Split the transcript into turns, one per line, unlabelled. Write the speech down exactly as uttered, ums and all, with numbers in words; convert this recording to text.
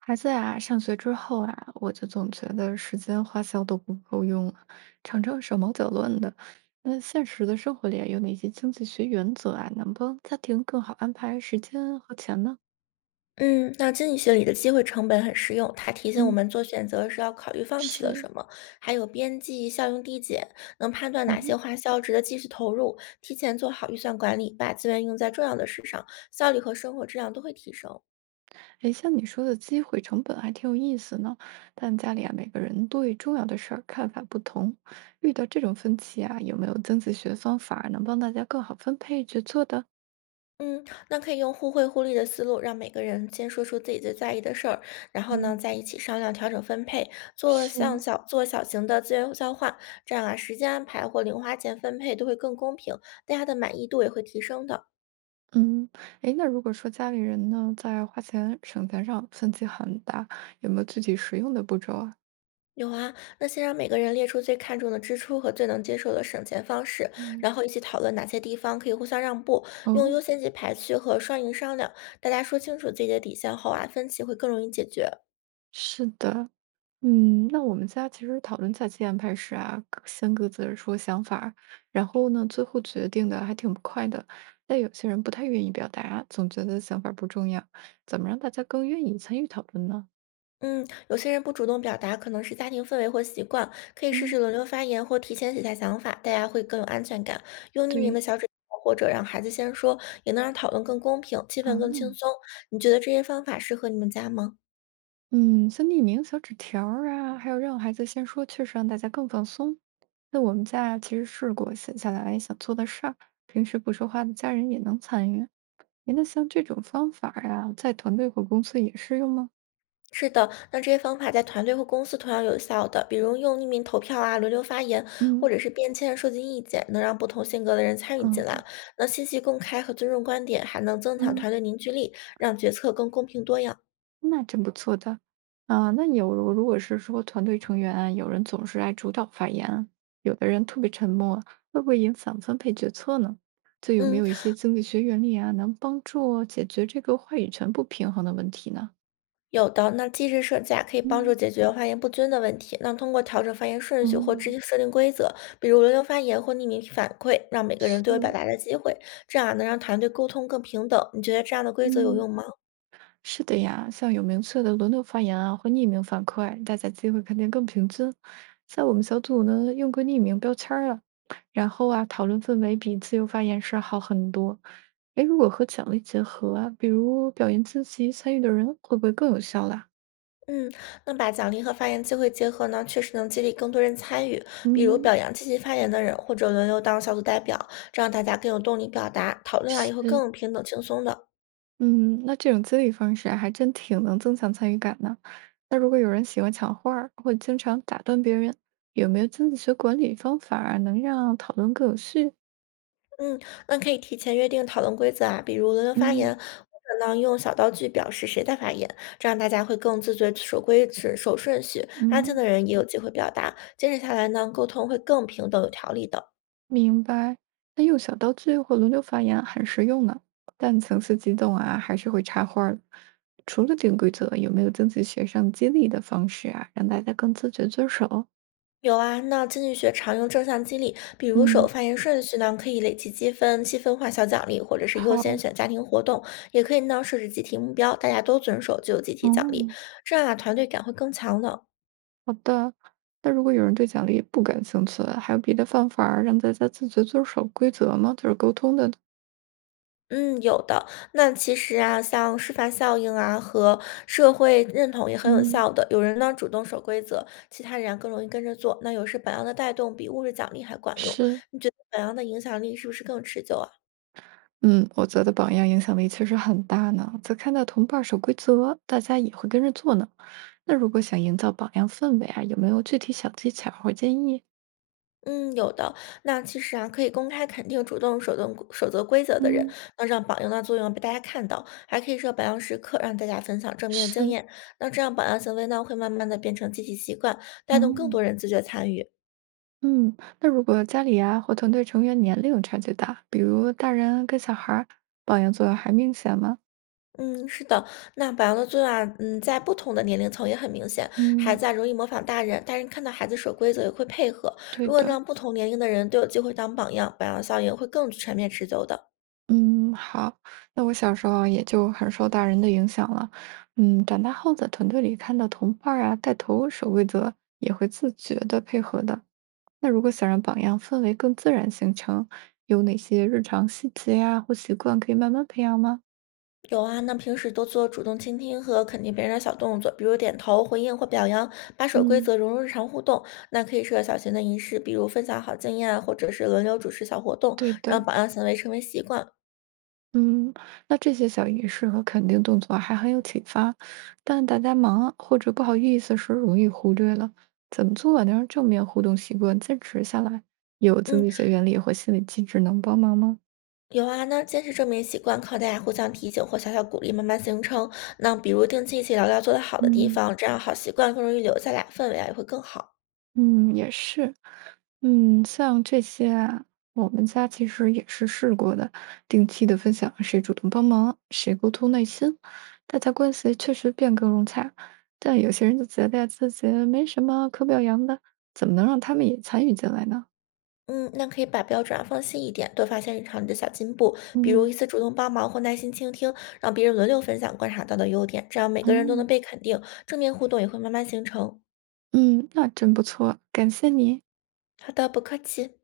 孩子啊，上学之后啊，我就总觉得时间花销都不够用，常常手忙脚乱的。那现实的生活里啊有哪些经济学原则啊，能帮家庭更好安排时间和钱呢？
嗯，那经济学里的机会成本很实用，它提醒我
嗯，
们做选择时要考虑放弃了
是，
什么，还有边际效用递减，能判断哪些
嗯，
花销值得继续投入，提前做好预算管理，把资源用在重要的事上，效率和生活质量都会提升。
哎，像你说的机会成本还挺有意思呢，但家里啊，每个人对重要的事儿看法不同，遇到这种分歧啊，有没有经济学方法能帮大家更好分配决策的？
嗯，那可以用互惠互利的思路，让每个人先说出自己最在意的事儿，然后呢，
嗯，
再一起商量调整分配，做
是。
像小做小型的资源交换，这样啊，时间安排或零花钱分配都会更公平，大家的满意度也会提升的。
嗯，哎，那如果说家里人呢，在花钱省钱上分歧很大，有没有具体实用的步骤啊？
有啊，那先让每个人列出最看重的支出和最能接受的省钱方式，
嗯，
然后一起讨论哪些地方可以互相让步，用
哦，
优先级排序和双赢商量。大家说清楚自己的底线后啊，分歧会更容易解决。
是的，嗯，那我们家其实讨论假期安排时啊，各先各自说想法儿然后呢，最后决定的还挺不快的。但有些人不太愿意表达，总觉得想法儿不重要。怎么让大家更愿意参与讨论呢？
嗯，有些人不主动表达，可能是家庭氛围或习惯，可以试
嗯，
试轮流发言或提前写下想法，大家会更有安全感。用匿名的
对，
小纸条或者让孩子先说，也能让讨论更公平，气氛更轻
嗯。
松。你觉得这些方法适合你们家吗？
嗯，像匿名小纸条儿啊，还有让孩子先说，确实让大家更放松。那我们家其实试过写下来想做的事儿，平时不说话的家人也能参与。诶那像这种方法呀、在团队或公司也适用吗？
是的，那这些方法在团队或公司同样有效的，比如用匿名投票啊、轮流发言，或
嗯
者是便签收集意见，能让不同性格的人参与进
嗯，
来。那信息公开和尊重观点，还能增强
嗯。
团队凝聚力，让决策更公平多样。
那真不错的。啊，那有如果是说团队成员啊有人总是爱主导发言啊，有的人特别沉默啊，会不会影响分配决策呢？就有没
嗯，
有一些经济学原理啊，能帮助解决这个话语权不平衡的问题呢？
有的。那机制设计啊，可以帮助
嗯，
解决发言不均的问题。那通过调整发言顺
哦，
序或制定设定规则，比如轮流发言或匿名反馈，让每个人都有表
是，
达的机会，这样啊能让团队沟通更平等。你觉得这样的规则有
嗯。
用吗？
是的呀，像有明确的轮流发言啊，或匿名反馈，大家机会肯定更平均。在我们小组呢，用过匿名标签儿了，然后啊，讨论氛围比自由发言时好很多。哎，如果和奖励结合啊，比如表扬积极参与的人，会不会更有效啦？
嗯，那把奖励和发言机会结合呢，确实能激励更多人参与，比如
嗯，
表扬积极发言的人，或者轮流当小组代表，这样大家更有动力表达，讨论啊
是，
也会更平等轻松的。
嗯，那这种激励方式啊还真挺能增强参与感呢。那如果有人喜欢抢话儿，或经常打断别人，有没有经济学管理方法儿啊能让讨论更有序？
嗯，那可以提前约定讨论规则啊，比如轮流发
嗯。
言，或者呢用小道具表示谁在发言，这样大家会更自觉守规矩、守顺序，安静
嗯，
的人也有机会表达，坚持下来呢，沟通会更平等有条理的。
明白。那用小道具或轮流发言很实用呢，但层次激动啊，还是会插话儿的除了定规则，有没有经济学上激励的方式啊，让大家更自觉遵守？
有啊，那经济学常用正向激励，比如手
嗯，
发言顺序呢，可以累积积分，积分化小奖励，或者是优先
好，
选家庭活动，也可以呢设置集体目标，大家都遵守就有集体奖励，
哦，
这样啊团队感会更强的。
好的。那如果有人对奖励不感兴趣，还有别的方法儿让大家自觉遵守规则吗？就是沟通的。
嗯，有的。那其实啊，像示范效应啊和社会认同也很有
嗯，
效的。有人呢主动守规则，其他人啊更容易跟着做。那有时榜样的带动比物质奖励还管用。
是。
你觉得榜样的影响力是不是更持久啊？
嗯，我觉的榜样影响力确实很大呢。则看到同伴守规则，大家也会跟着做呢。那如果想营造榜样氛围啊，有没有具体小技巧或建议？
嗯，有的。那其实啊，可以公开肯定主动守动守则规则的人，
嗯，
那让榜样的作用被大家看到，还可以设榜样时刻，让大家分享正面的经
是，
验。那这样榜样行为呢，会慢慢的变成积极习惯，带动更
嗯
多人自觉参与。
嗯，那如果家里啊或团队成员年龄差距大，比如大人跟小孩儿，榜样作用还明显吗？
嗯，是的，那榜样的作用啊，嗯，在不同的年龄层也很明显。孩
嗯
子啊，容易模仿大人，大人看到孩子守规则也会配合。
对
如果
的，
让不同年龄的人都有机会当榜样，榜样效应会更全面持久的。
嗯，好。那我小时候啊也就很受大人的影响了，嗯，长大后在团队里看到同伴儿啊带头守规则，也会自觉的配合的。那如果想让榜样氛围更自然形成，有哪些日常细节呀、或习惯可以慢慢培养吗？
有啊，那平时多做主动倾听和肯定别人的小动作，比如点头、回应或表扬，把守规
嗯，
则融入日常互动。那可以设小型的仪式，比如分享好经验啊，或者是轮流主持小活动，
对
让
的，
榜样行为成为习惯。
嗯，那这些小仪式和肯定动作还很有启发，但大家忙或者不好意思时容易忽略了，怎么做能让正面互动习惯坚持下来？有经
嗯，
济学原理或心理机制能帮忙吗？
有啊，那坚持正面习惯，靠大家互相提醒或小小鼓励，慢慢形成。那比如定期一起聊聊做得好的地
嗯。
方，这样好习惯更容易留下来，氛围啊也会更好。
嗯，也是。嗯，像这些啊，我们家其实也是试过的，定期的分享谁主动帮忙，谁沟通耐心，大家关系确实变更融洽。但有些人就觉得自己没什么可表扬的，怎么能让他们也参与进来呢？
嗯，那可以把标准啊放细一点，多发现日常里的小进步，比如
嗯
一次主动帮忙或耐心倾听，让别人轮流分享观察到的优点，这样每个人都能
嗯
被肯定，正面互动也会慢慢形成。
嗯，那真不错，感谢你。
好的，不客气。